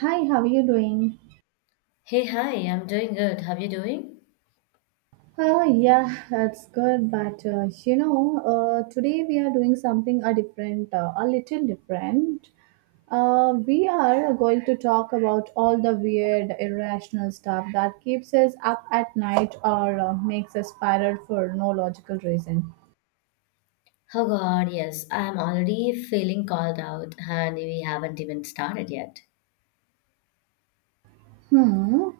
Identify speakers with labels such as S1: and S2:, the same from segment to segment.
S1: Hi, how are you doing?
S2: Hey, hi, I'm doing good. How you doing?
S1: Oh, yeah, that's good. But today we are doing something a different, a little different. We are going to talk about all the weird, irrational stuff that keeps us up at night or makes us spiral for no logical reason.
S2: Oh God, yes, I'm already feeling called out and we haven't even started yet.
S1: Hmm.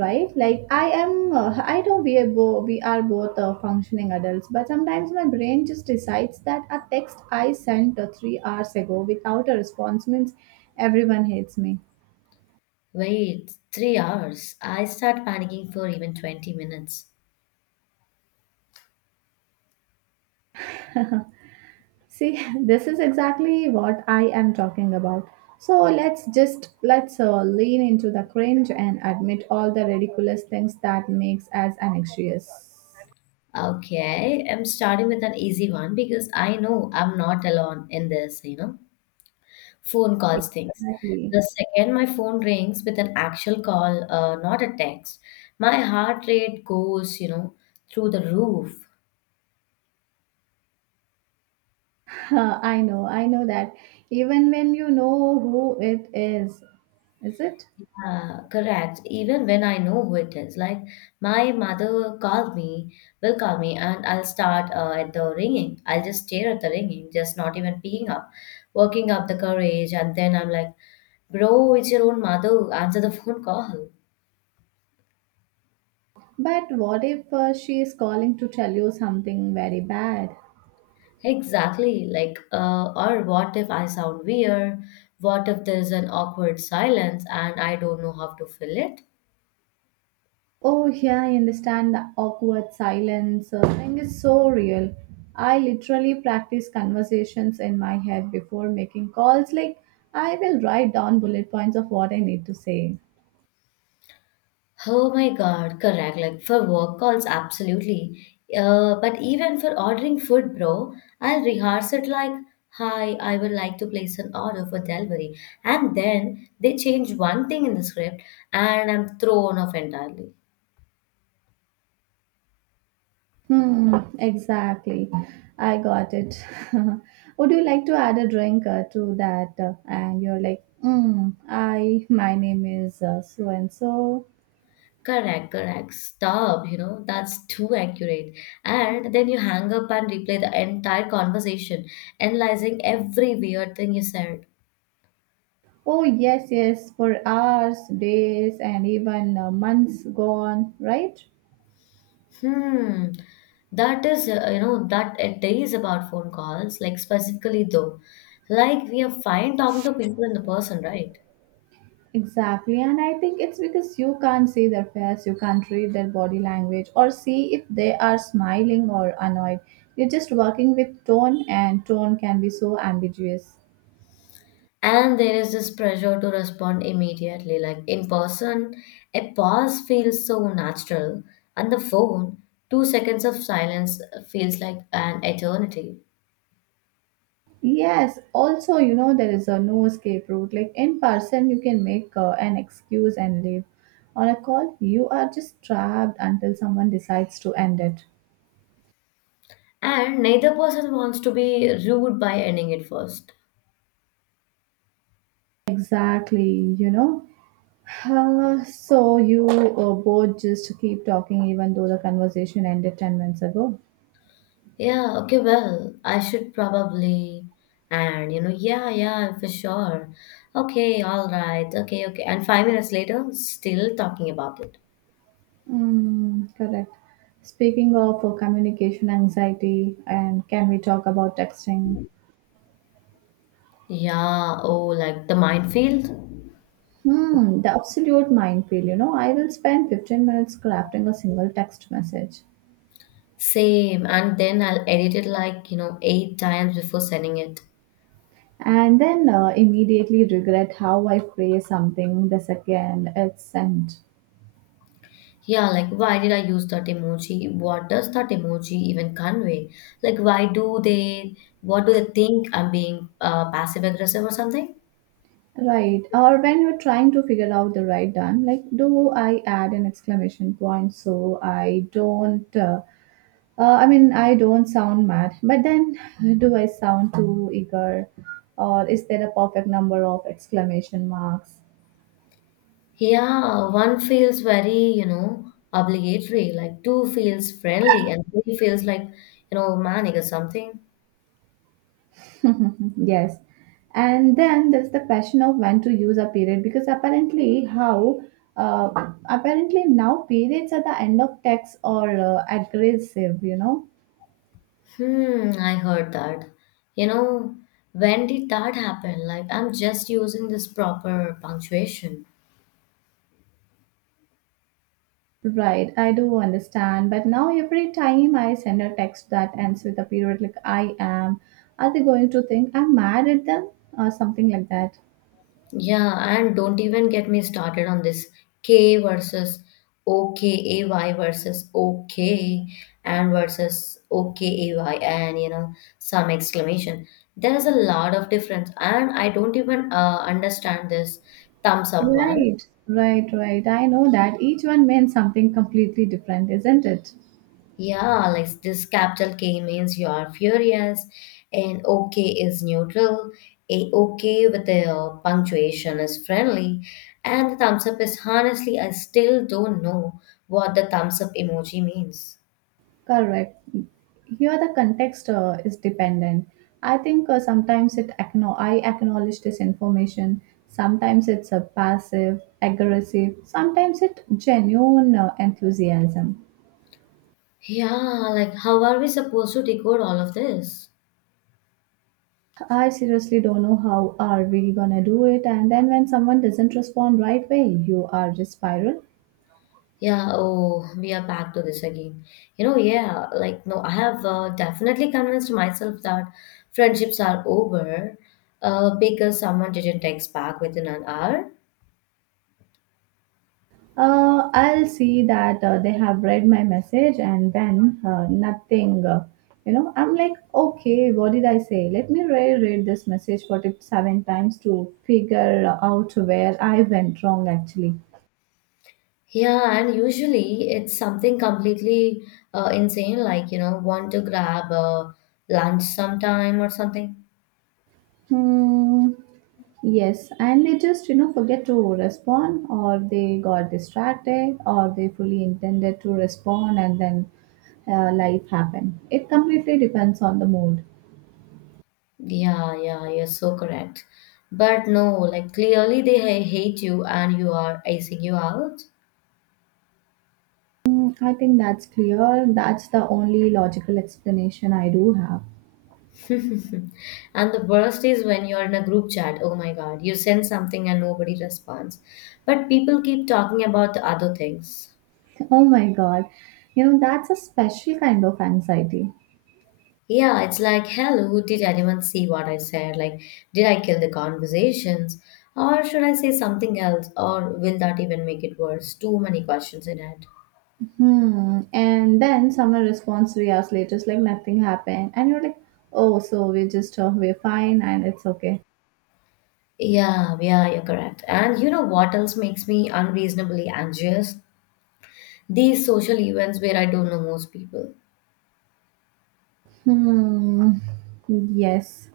S1: Right, like I know we are both functioning adults, but sometimes my brain just decides that a text I sent 3 hours ago without a response means everyone hates me.
S2: Wait, 3 hours. I start panicking for even 20 minutes.
S1: See, this is exactly what I am talking about. So let's lean into the cringe and admit all the ridiculous things that makes us anxious.
S2: Okay, I'm starting with an easy one because I know I'm not alone in this, phone calls things.
S1: Exactly.
S2: The second my phone rings with an actual call, not a text, my heart rate goes, through the roof.
S1: I know, I know that, even when you know who it is. Is it?
S2: Yeah, correct. Even when I know who it is, like my mother called me, will call me, and I'll start at the ringing. I'll just stare at the ringing, just not even picking up, working up the courage, and then I'm like, bro, it's your own mother. Answer the phone call.
S1: But what if she is calling to tell you something very bad?
S2: Exactly. Like, or what if I sound weird? What if there's an awkward silence and I don't know how to fill it?
S1: Oh, yeah, I understand the awkward silence thing is so real. I literally practice conversations in my head before making calls. Like, I will write down bullet points of what I need to say.
S2: Oh my God, correct. Like for work calls, absolutely. But even for ordering food, bro, I'll rehearse it like, hi, I would like to place an order for delivery. And then they change one thing in the script and I'm thrown off entirely.
S1: Hmm, exactly. I got it. Would you like to add a drink to that? And you're like, mm, my name is so and so.
S2: Correct, correct. Stop, that's too accurate. And then you hang up and replay the entire conversation, analyzing every weird thing you said.
S1: Oh, yes, yes, for hours, days, and even months gone, right?
S2: Hmm. That is, that it is about phone calls, like specifically though. Like we are fine talking to people in the person, right?
S1: Exactly, and I think it's because you can't see their face, you can't read their body language, or see if they are smiling or annoyed. You're just working with tone, and tone can be so ambiguous.
S2: And there is this pressure to respond immediately. Like in person, a pause feels so natural. On the phone, 2 seconds of silence feels like an eternity.
S1: Yes, also, you know, there is a no escape route. Like in person, you can make an excuse and leave. On a call, you are just trapped until someone decides to end it.
S2: And neither person wants to be rude by ending it first.
S1: Exactly, you know. Huh, so you both just keep talking even though the conversation ended 10 minutes ago.
S2: Yeah, okay, well, I should probably, and yeah, yeah, for sure. Okay, all right, okay, okay. And 5 minutes later, still talking about it.
S1: Mm, correct. Speaking of communication anxiety, and can we talk about texting?
S2: Yeah, oh, like the minefield?
S1: Hmm, the absolute minefield, you know. I will spend 15 minutes crafting a single text message
S2: Same, and then I'll edit it like, 8 times before sending it.
S1: and then immediately regret how I phrase something the second it's sent.
S2: Yeah, like why did I use that emoji? What does that emoji even convey? Like, why do they, what do they think I'm being passive aggressive or something?
S1: Right. Or when you're trying to figure out the right done, like, do I add an exclamation point so I don't, I mean, I don't sound mad, but then do I sound too eager? Or is there a perfect number of exclamation marks?
S2: Yeah, one feels very, obligatory, like two feels friendly, and three feels like, manic or something.
S1: Yes. And then there's the question of when to use a period because apparently, how, uh, apparently now periods at the end of text are aggressive, you know.
S2: Hmm, I heard that. You know, when did that happen? Like, I'm just using this proper punctuation.
S1: Right, I do understand, but now every time I send a text that ends with a period, like, I am, are they going to think I'm mad at them or something like that?
S2: Yeah, and don't even get me started on this K versus OKAY versus OK and versus OKAY and some exclamation. There is a lot of difference, and I don't even understand this thumbs up one.
S1: Right, right. I know that each one means something completely different, isn't it?
S2: Yeah, like this capital K means you are furious, and OK is neutral. A OK with the punctuation is friendly, and the thumbs up is honestly, I still don't know what the thumbs up emoji means.
S1: Correct. Here the context is dependent. I think sometimes it I acknowledge this information. Sometimes it's a passive, aggressive. Sometimes it genuine enthusiasm.
S2: Yeah, like how are we supposed to decode all of this?
S1: I seriously don't know how are we gonna do it, and then when someone doesn't respond right away you are just spiral.
S2: Yeah, oh, we are back to this again. No, I have definitely convinced myself that friendships are over because someone didn't text back within an hour.
S1: I'll see that they have read my message and then nothing. You know, I'm like, okay, what did I say? Let me reread this message 47 times to figure out where I went wrong actually.
S2: Yeah, and usually it's something completely insane, like, want to grab lunch sometime or something.
S1: Hmm. Yes, and they just, you know, forget to respond, or they got distracted, or they fully intended to respond, and then life happened. It completely depends on the mood.
S2: Yeah, yeah, you're so correct. But no, like, clearly they hate you and you are icing you out.
S1: Mm, I think that's clear. That's the only logical explanation I do have.
S2: And the worst is when you're in a group chat. Oh my God, you send something and nobody responds. But people keep talking about the other things.
S1: Oh my god, you know, that's a special kind of anxiety.
S2: Yeah, it's like, hello, did anyone see what I said? Like, did I kill the conversations? Or should I say something else? Or will that even make it worse? Too many questions in it.
S1: Hmm. And then someone responds 3 hours later, it's like nothing happened, and you're like, oh, so we're just we're fine and it's okay.
S2: Yeah, yeah, you're correct. And you know what else makes me unreasonably anxious? These social events where I don't know most people.
S1: Hmm. Yes.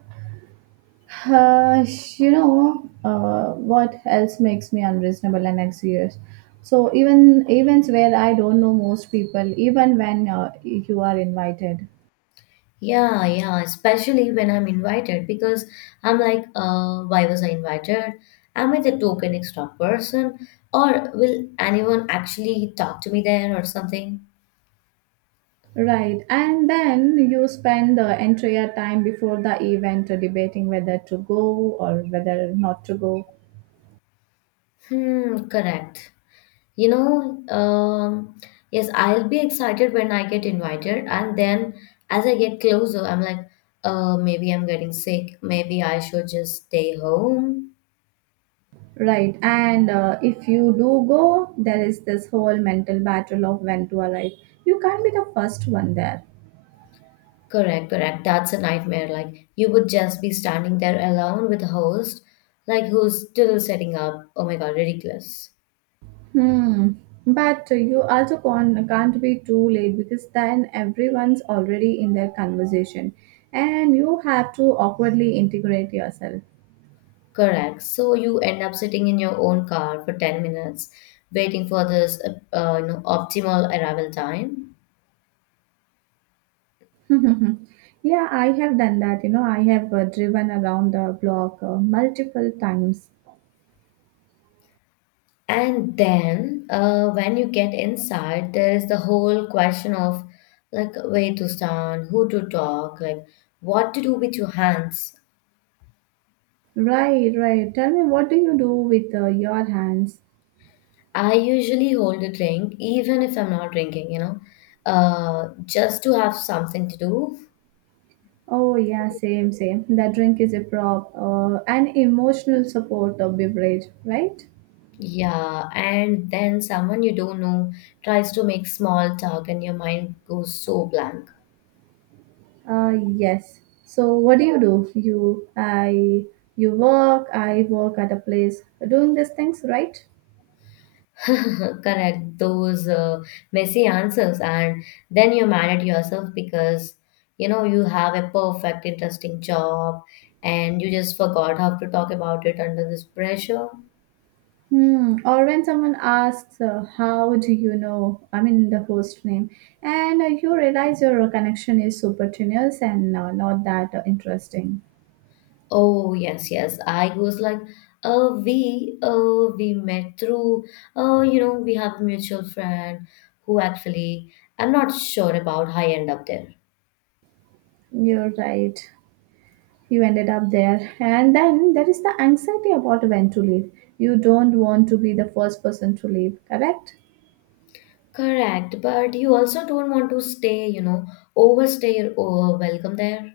S1: Uh, you know, what else makes me unreasonable and anxious? So even events where I don't know most people, even when you are invited.
S2: Yeah, yeah, especially when I'm invited because I'm like, why was I invited? Am I the token extra person? Or will anyone actually talk to me there or something?
S1: Right. And then you spend the entire time before the event debating whether to go or whether not to go.
S2: Hmm, correct. You know, um, yes, I'll be excited when I get invited, and then as I get closer, I'm like, maybe I'm getting sick. Maybe I should just stay home.
S1: Right. And if you do go, there is this whole mental battle of when to arrive. You can't be the first one there.
S2: Correct, correct. That's a nightmare. Like you would just be standing there alone with a host, like who's still setting up. Oh my god, ridiculous.
S1: Hmm. But you also can't be too late because then everyone's already in their conversation and you have to awkwardly integrate yourself.
S2: Correct. So you end up sitting in your own car for 10 minutes, waiting for this optimal arrival time.
S1: Yeah, I have done that. You know, I have driven around the block multiple times.
S2: And then when you get inside, there is the whole question of like where to stand, who to talk, like what to do with your hands.
S1: Right, right. Tell me, what do you do with your hands?
S2: I usually hold a drink even if I'm not drinking, just to have something to do.
S1: Oh, yeah, same, same. The drink is a prop, an emotional support of beverage, right?
S2: Yeah, and then someone you don't know tries to make small talk and your mind goes so blank.
S1: Yes. So what do you do? You work, I work at a place doing these things, right?
S2: Correct, those messy answers, and then you're mad at yourself because you know you have a perfect, interesting job and you just forgot how to talk about it under this pressure.
S1: Hmm. Or when someone asks, how do you know? I mean the host name, and you realize your connection is supertenuous and not that interesting.
S2: Oh yes, yes. I was like, oh we met through, oh you know we have a mutual friend who actually I'm not sure about how I end up there.
S1: You're right. You ended up there, and then there is the anxiety about when to leave. You don't want to be the first person to leave, correct?
S2: Correct, but you also don't want to stay, overstay your oh, welcome there.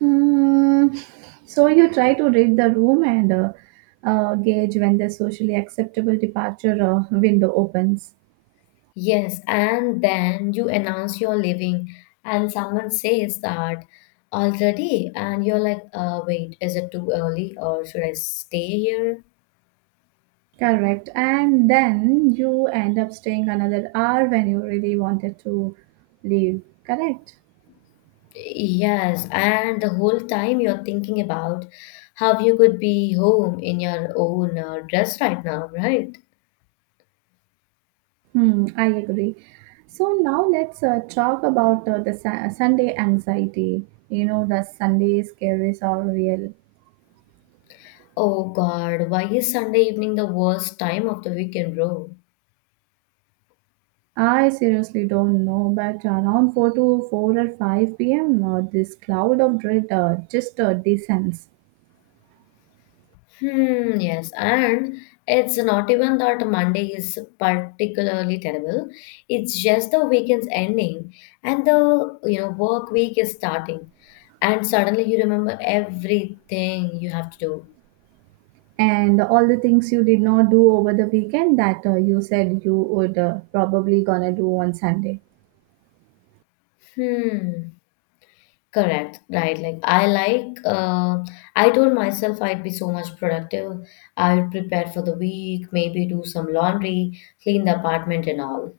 S1: Mm, so you try to read the room and gauge when the socially acceptable departure window opens.
S2: Yes, and then you announce you're leaving, and someone says that already, and you're like, wait, is it too early, or should I stay here?
S1: Correct. And then you end up staying another hour when you really wanted to leave. Correct.
S2: Yes, and the whole time you're thinking about how you could be home in your own dress right now, right?
S1: Hmm, I agree. So now let's talk about the Sunday anxiety. You know, the Sunday scaries are real.
S2: Oh God, why is Sunday evening the worst time of the weekend, bro?
S1: I seriously don't know, but around 4 to 4 or 5 p.m., this cloud of dread just descends.
S2: Hmm, yes, and it's not even that Monday is particularly terrible. It's just the weekend's ending and the, work week is starting. And suddenly you remember everything you have to do.
S1: And all the things you did not do over the weekend that you said you would probably gonna do on Sunday.
S2: Hmm. Correct, right. Like I told myself I'd be so much productive. I'd prepare for the week, maybe do some laundry, clean the apartment and all.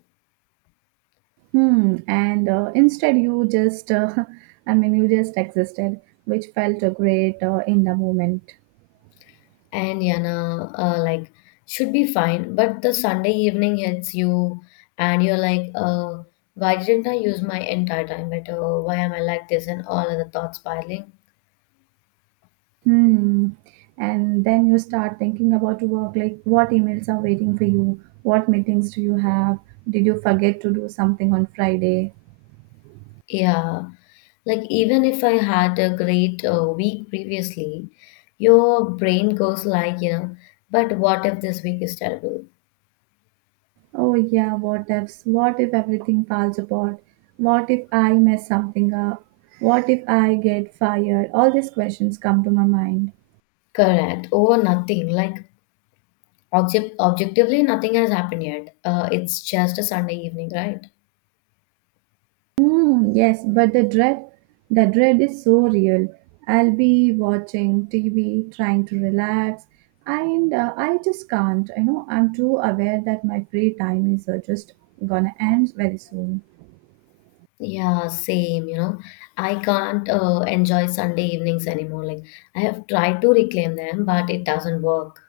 S1: Hmm. And instead, you just, I mean, you just existed, which felt great in the moment.
S2: And Yana, like should be fine. But the Sunday evening hits you and you're like, why didn't I use my entire time better? Why am I like this? And all other thoughts piling.
S1: Hmm. And then you start thinking about work, like what emails are waiting for you? What meetings do you have? Did you forget to do something on Friday?
S2: Yeah, like even if I had a great week previously, your brain goes like, but what if this week is terrible?
S1: Oh, yeah, what ifs? What if everything falls apart? What if I mess something up? What if I get fired? All these questions come to my mind.
S2: Correct. Or nothing. Like objectively, nothing has happened yet. It's just a Sunday evening, right?
S1: Mm, yes, but the dread is so real. I'll be watching TV, trying to relax, and I just can't. You know, I'm too aware that my free time is just gonna end very soon.
S2: Yeah, same, you know. I can't enjoy Sunday evenings anymore. Like I have tried to reclaim them, but it doesn't work.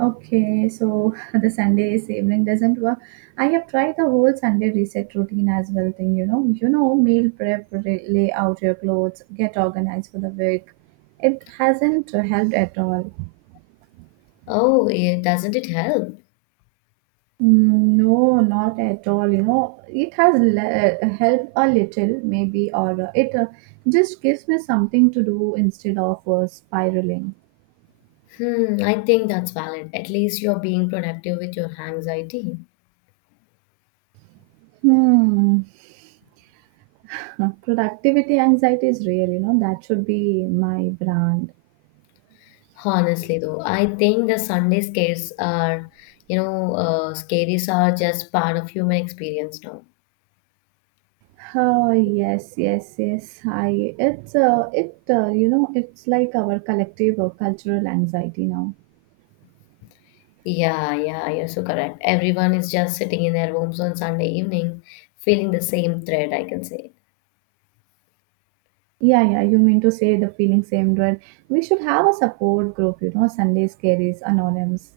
S1: Okay, so the Sunday evening doesn't work. I have tried the whole Sunday reset routine as well thing, you know. You know, meal prep, lay out your clothes, get organized for the week. It hasn't helped at all.
S2: Oh, it, doesn't it help?
S1: Mm, no, not at all. You know, it has helped a little, maybe, or it just gives me something to do instead of spiraling.
S2: Hmm, I think that's valid. At least you're being productive with your anxiety.
S1: Hmm. Productivity anxiety is real, you know, that should be my brand.
S2: Honestly, though, I think the Sunday scares are, scaries are just part of human experience now.
S1: Oh yes, yes, yes. I it's it You know, it's like our collective cultural anxiety now.
S2: Yeah, yeah, you're so correct. Everyone is just sitting in their homes on Sunday evening, feeling the same thread, I can say.
S1: Yeah, yeah. You mean to say the feeling same dread? We should have a support group, you know, Sundays carries anonyms.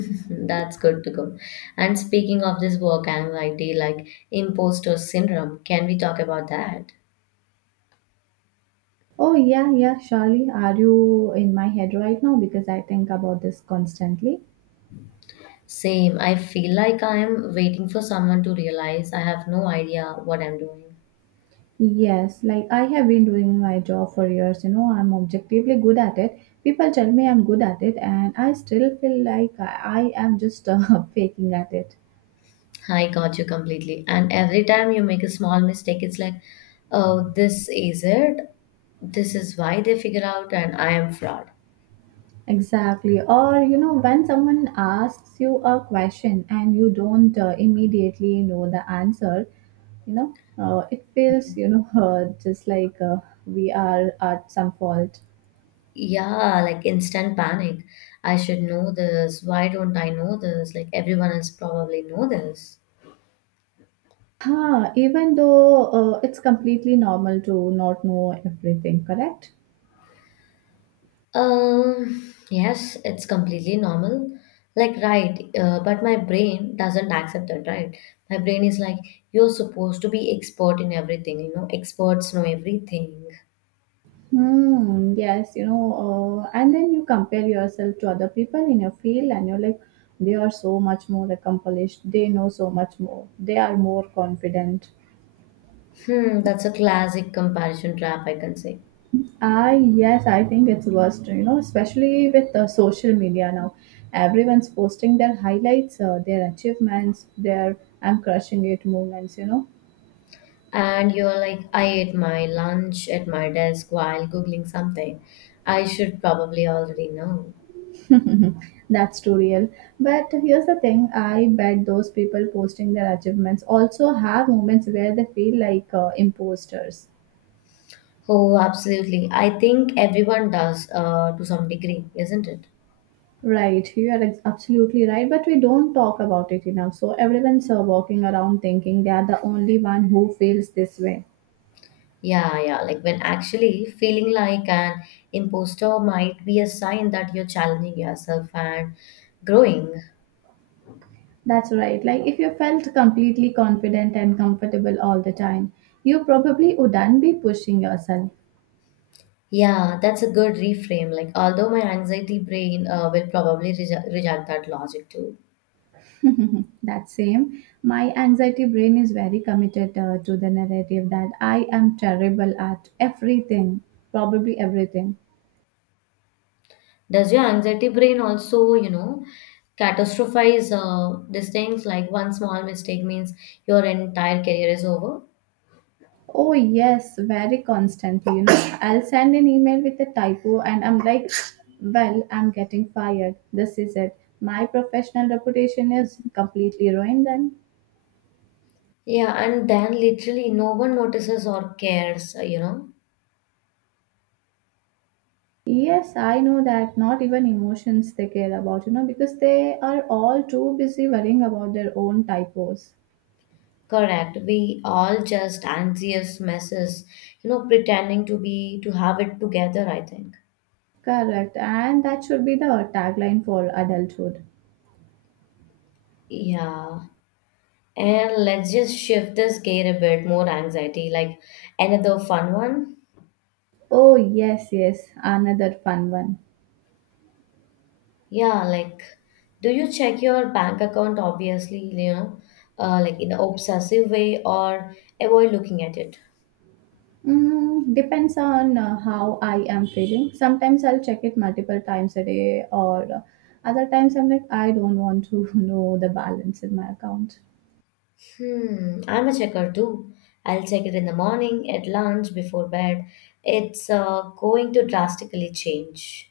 S2: That's good to go. And speaking of this work anxiety, like imposter syndrome, can we talk about that?
S1: Oh, yeah, yeah, surely. Are you in my head right now? Because I think about this constantly.
S2: Same. I feel like I am waiting for someone to realize I have no idea what I'm doing.
S1: Yes, like I have been doing my job for years, you know, I'm objectively good at it. People tell me I'm good at it, and I still feel like I am just faking at it.
S2: I got you completely. And every time you make a small mistake, it's like, oh, this is it. This is why they figure out, and I am fraud.
S1: Exactly. Or, you know, when someone asks you a question and you don't immediately know the answer, you know, it feels, you know, just like we are at some fault.
S2: Yeah, like instant panic. I should know this. Why don't I know this? Like everyone else probably know this.
S1: Huh, even though it's completely normal to not know everything, correct?
S2: Yes, it's completely normal. Like, right, but my brain doesn't accept it, right? My brain is like, you're supposed to be expert in everything, experts know everything.
S1: Hmm, yes, you know, and then you compare yourself to other people in your field and you're like, they are so much more accomplished, they know so much more, they are more confident.
S2: Hmm, that's a classic comparison trap, I can say.
S1: Ah, yes, I think it's worst, you know, especially with the social media now. Everyone's posting their highlights, their achievements, their I'm crushing it moments, you know.
S2: And you're like, I ate my lunch at my desk while Googling something. I should probably already know.
S1: That's too real. But here's the thing, I bet those people posting their achievements also have moments where they feel like imposters.
S2: Oh, absolutely. I think everyone does, to some degree, isn't it?
S1: Right, absolutely right, but we don't talk about it enough. So everyone's walking around thinking they are the only one who feels this way.
S2: Yeah, yeah. Like when actually feeling like an imposter might be a sign that you're challenging yourself and growing.
S1: That's right. Like if you felt completely confident and comfortable all the time, you probably wouldn't be pushing yourself.
S2: Yeah, that's a good reframe. Like, although my anxiety brain will probably reject that logic too.
S1: That same. My anxiety brain is very committed to the narrative that I am terrible at everything, probably everything.
S2: Does your anxiety brain also, catastrophize these things? Like, one small mistake means your entire career is over.
S1: Oh, yes, very constantly. You know, I'll send an email with a typo and I'm like, well, I'm getting fired. This is it. My professional reputation is completely ruined then.
S2: Yeah, and then literally no one notices or cares,
S1: Yes, I know that not even emotions they care about, you know, because they are all too busy worrying about their own typos.
S2: Correct. We all just anxious messes, pretending to have it together, I think.
S1: Correct, and that should be the tagline for adulthood.
S2: Yeah. And let's just shift this gear a bit more anxiety, like another fun one.
S1: Oh, yes, yes, another fun one.
S2: Yeah, like do you check your bank account obviously, like in an obsessive way or avoid looking at it?
S1: Mm, depends on how I am feeling. Sometimes I'll check it multiple times a day, or other times I'm like, I don't want to know the balance in my account.
S2: Hmm, I'm a checker too. I'll check it in the morning, at lunch, before bed. It's going to drastically change.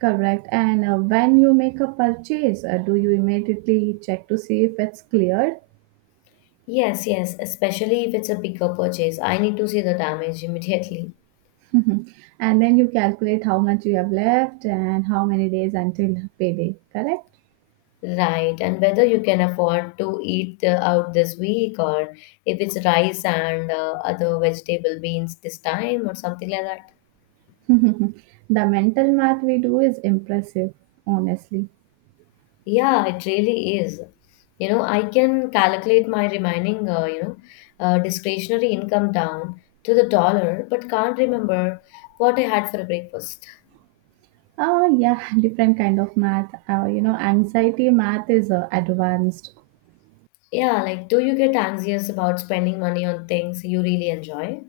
S1: Correct, and when you make a purchase, do you immediately check to see if it's cleared?
S2: Yes, yes, especially if it's a bigger purchase. I need to see the damage immediately.
S1: And then you calculate how much you have left and how many days until payday, correct?
S2: Right, and whether you can afford to eat out this week or if it's rice and other vegetable beans this time or something like that.
S1: Mhm. The mental math we do is impressive, honestly.
S2: Yeah, it really is. You know, I can calculate my remaining, discretionary income down to the dollar, but can't remember what I had for breakfast.
S1: Oh yeah, different kind of math. Anxiety math is advanced.
S2: Yeah, like, do you get anxious about spending money on things you really enjoy?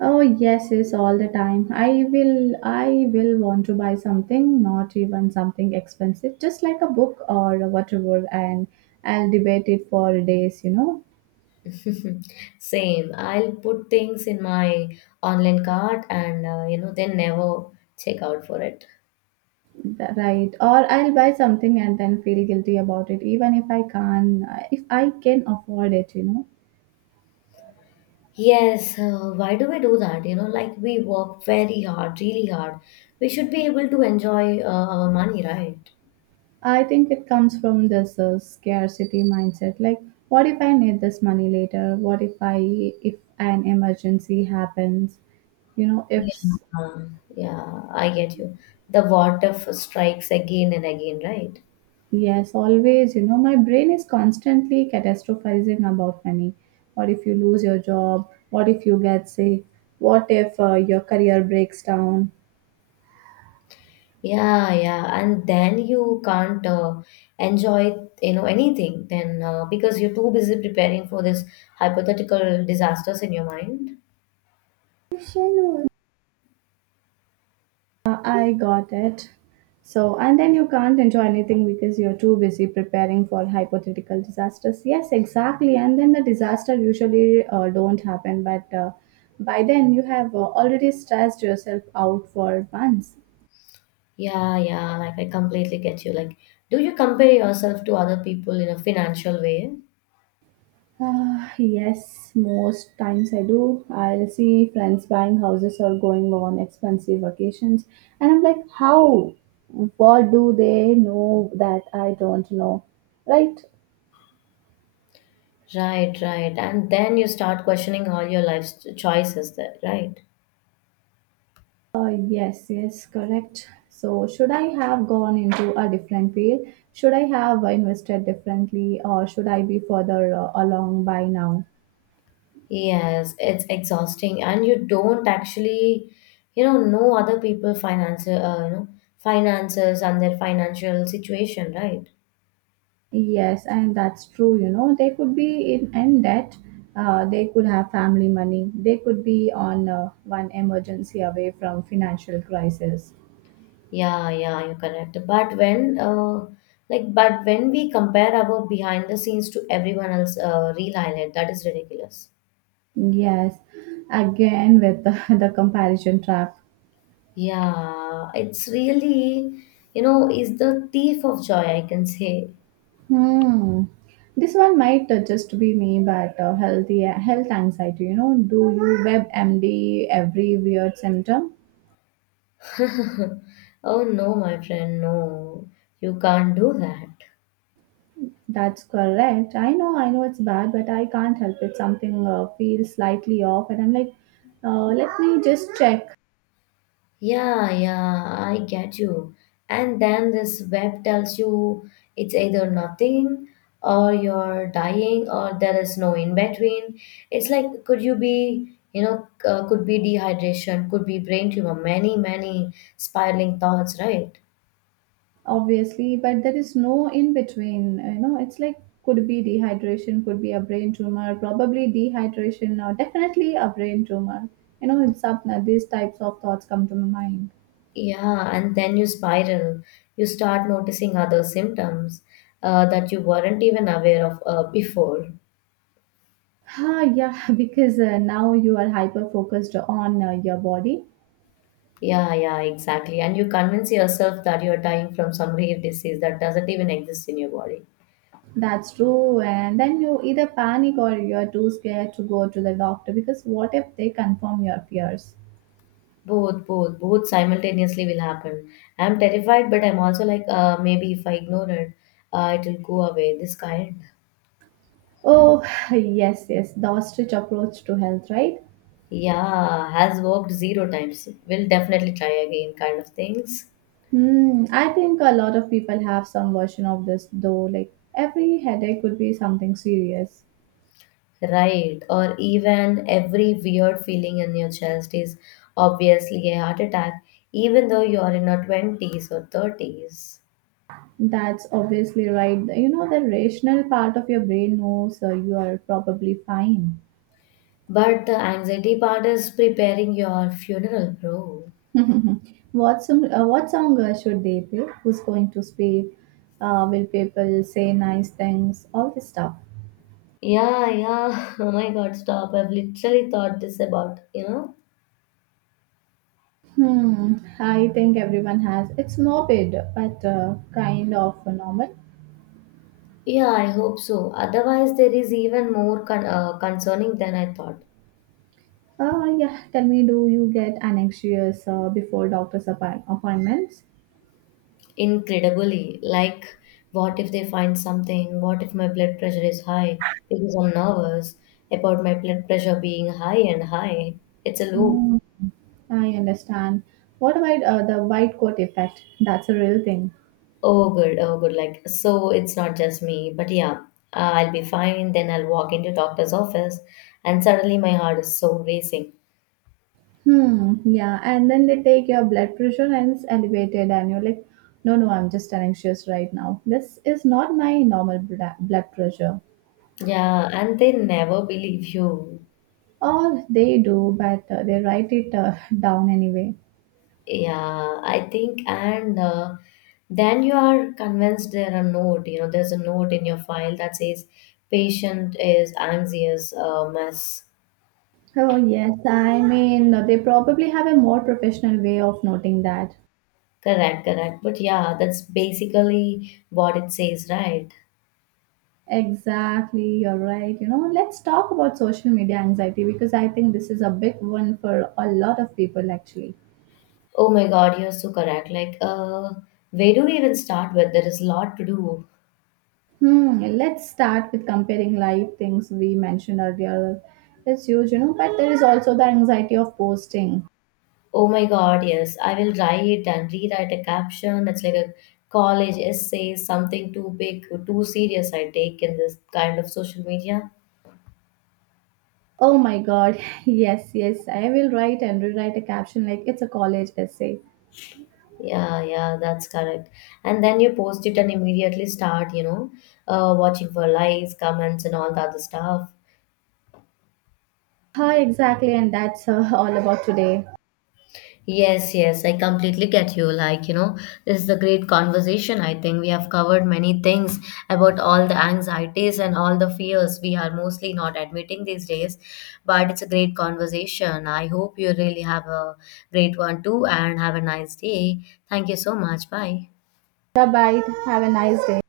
S1: Oh yes, yes, all the time. I will want to buy something, not even something expensive, just like a book or whatever, and I'll debate it for days.
S2: Same. I'll put things in my online cart and then never check out for it.
S1: Right? Or I'll buy something and then feel guilty about it, even if I can afford it. You know.
S2: Yes, why do we do that? You know, like we work very hard, really hard. We should be able to enjoy our money, right?
S1: I think it comes from this scarcity mindset. Like, what if I need this money later? What if I if an emergency happens? You know, if s-
S2: Yeah, yeah, I get you. The water if strikes again and again, right?
S1: Yes, always. You know, my brain is constantly catastrophizing about money. What if you lose your job? What if you get sick? What if your career breaks down?
S2: Yeah, yeah, and then you can't enjoy, you know, anything then because you're too busy preparing for this hypothetical disasters in your mind.
S1: I got it. So, and then you can't enjoy anything because you're too busy preparing for hypothetical disasters. Yes, exactly. And then the disaster usually don't happen, but by then you have already stressed yourself out for months.
S2: Yeah, yeah, like I completely get you. Like, do you compare yourself to other people in a financial way?
S1: Yes, most times I do. I'll see friends buying houses or going on expensive vacations, and I'm like, how? What do they know that I don't know? Right?
S2: Right, right, and then you start questioning all your life's choices there, right?
S1: Yes, yes, correct. So, should I have gone into a different field? Should I have invested differently, or should I be further along by now?
S2: Yes, it's exhausting, and you don't actually, you know other people finance, know, finances and their financial situation, right?
S1: Yes, and that's true. You know, they could be in debt. They could have family money. They could be on one emergency away from financial crisis.
S2: Yeah, yeah, you're correct. But when, like, but when we compare our behind the scenes to everyone else, real highlight, that is ridiculous.
S1: Yes, again with the comparison trap.
S2: Yeah, it's really, you know, is the thief of joy, I can say.
S1: Hmm. This one might just be me, but healthy health anxiety. You know, do you web MD every weird symptom?
S2: Oh no, my friend, no, you can't do that.
S1: That's correct. I know it's bad, but I can't help it. Something feels slightly off, and I'm like, let me just check.
S2: Yeah, yeah, I get you. And then this web tells you it's either nothing or you're dying or there is no in between. It's like, could you be, could be dehydration, could be brain tumor, many, many spiraling thoughts, right?
S1: Obviously, but there is no in between. You know, it's like could be dehydration, could be a brain tumor, probably dehydration, or definitely a brain tumor. You know, it's up. These types of thoughts come to my mind.
S2: Yeah, and then you spiral. You start noticing other symptoms that you weren't even aware of before.
S1: Ah, yeah, because now you are hyper focused on your body.
S2: Yeah, yeah, exactly. And you convince yourself that you're dying from some rare disease that doesn't even exist in your body.
S1: That's true. And then you either panic or you're too scared to go to the doctor because what if they confirm your fears?
S2: Both, both, both simultaneously will happen. I'm terrified, but I'm also like, maybe if I ignore it, it will go away. This kind,
S1: Oh, yes, yes, the ostrich approach to health, right?
S2: yeah, has worked zero times. Will definitely try again, kind of things.
S1: Hmm, I think a lot of people have some version of this though. Like every headache could be something serious.
S2: Right. Or even every weird feeling in your chest is obviously a heart attack, even though you are in your 20s or 30s.
S1: That's obviously right. You know, the rational part of your brain knows you are probably fine.
S2: But the anxiety part is preparing your funeral, bro.
S1: What song? What song should they play? Who's going to speak? Will people say nice things? All this stuff.
S2: Yeah, yeah. Oh my God, stop. I've literally thought this about.
S1: Hmm. I think everyone has. It's morbid, but kind of normal.
S2: Yeah, I hope so. Otherwise, there is even more concerning than I thought.
S1: Yeah. Tell me, do you get anxious before appointments?
S2: Incredibly. Like, what if they find something? What if my blood pressure is high? Because I'm nervous about my blood pressure being high and high. It's a loop.
S1: Hmm. I understand. What about the white coat effect? That's a real thing.
S2: Oh, good. Oh, good. Like, so it's not just me, but yeah, I'll be fine. Then I'll walk into doctor's office, and suddenly my heart is so racing.
S1: Hmm. Yeah. And then they take your blood pressure and it's elevated, and you're like, no, no, I'm just anxious right now. This is not my blood pressure.
S2: Yeah, and they never believe you.
S1: Or they do, but they write it down anyway.
S2: Yeah, I think, and then you are convinced there a note. You know, there's a note in your file that says patient is anxious, mess.
S1: Oh, yes. I mean, they probably have a more professional way of noting that.
S2: Correct, correct. But yeah, that's basically what it says, right?
S1: Exactly. You're right. You know, let's talk about social media anxiety because I think this is a big one for a lot of people actually.
S2: Oh my God, you're so correct. Like, where do we even start with? There is a lot to do.
S1: Hmm, let's start with comparing live things we mentioned earlier. It's huge, you know, but there is also the anxiety of posting.
S2: Oh my God, yes. I will write and rewrite a caption. It's like a college essay, something too big, too serious I take in this kind of social media.
S1: Oh my god, yes, yes, I will write and rewrite a caption like it's a college essay.
S2: Yeah, yeah, that's correct. And then you post it and immediately start, you know, watching for likes, comments, and all the other stuff.
S1: Hi, exactly, and that's all about today.
S2: Yes, yes, I completely get you. Like, you know, this is a great conversation. I think we have covered many things about all the anxieties and all the fears we are mostly not admitting these days. But it's a great conversation. I hope you really have a great one too and have a nice day. Thank you so much. Bye.
S1: Bye bye, have a nice day.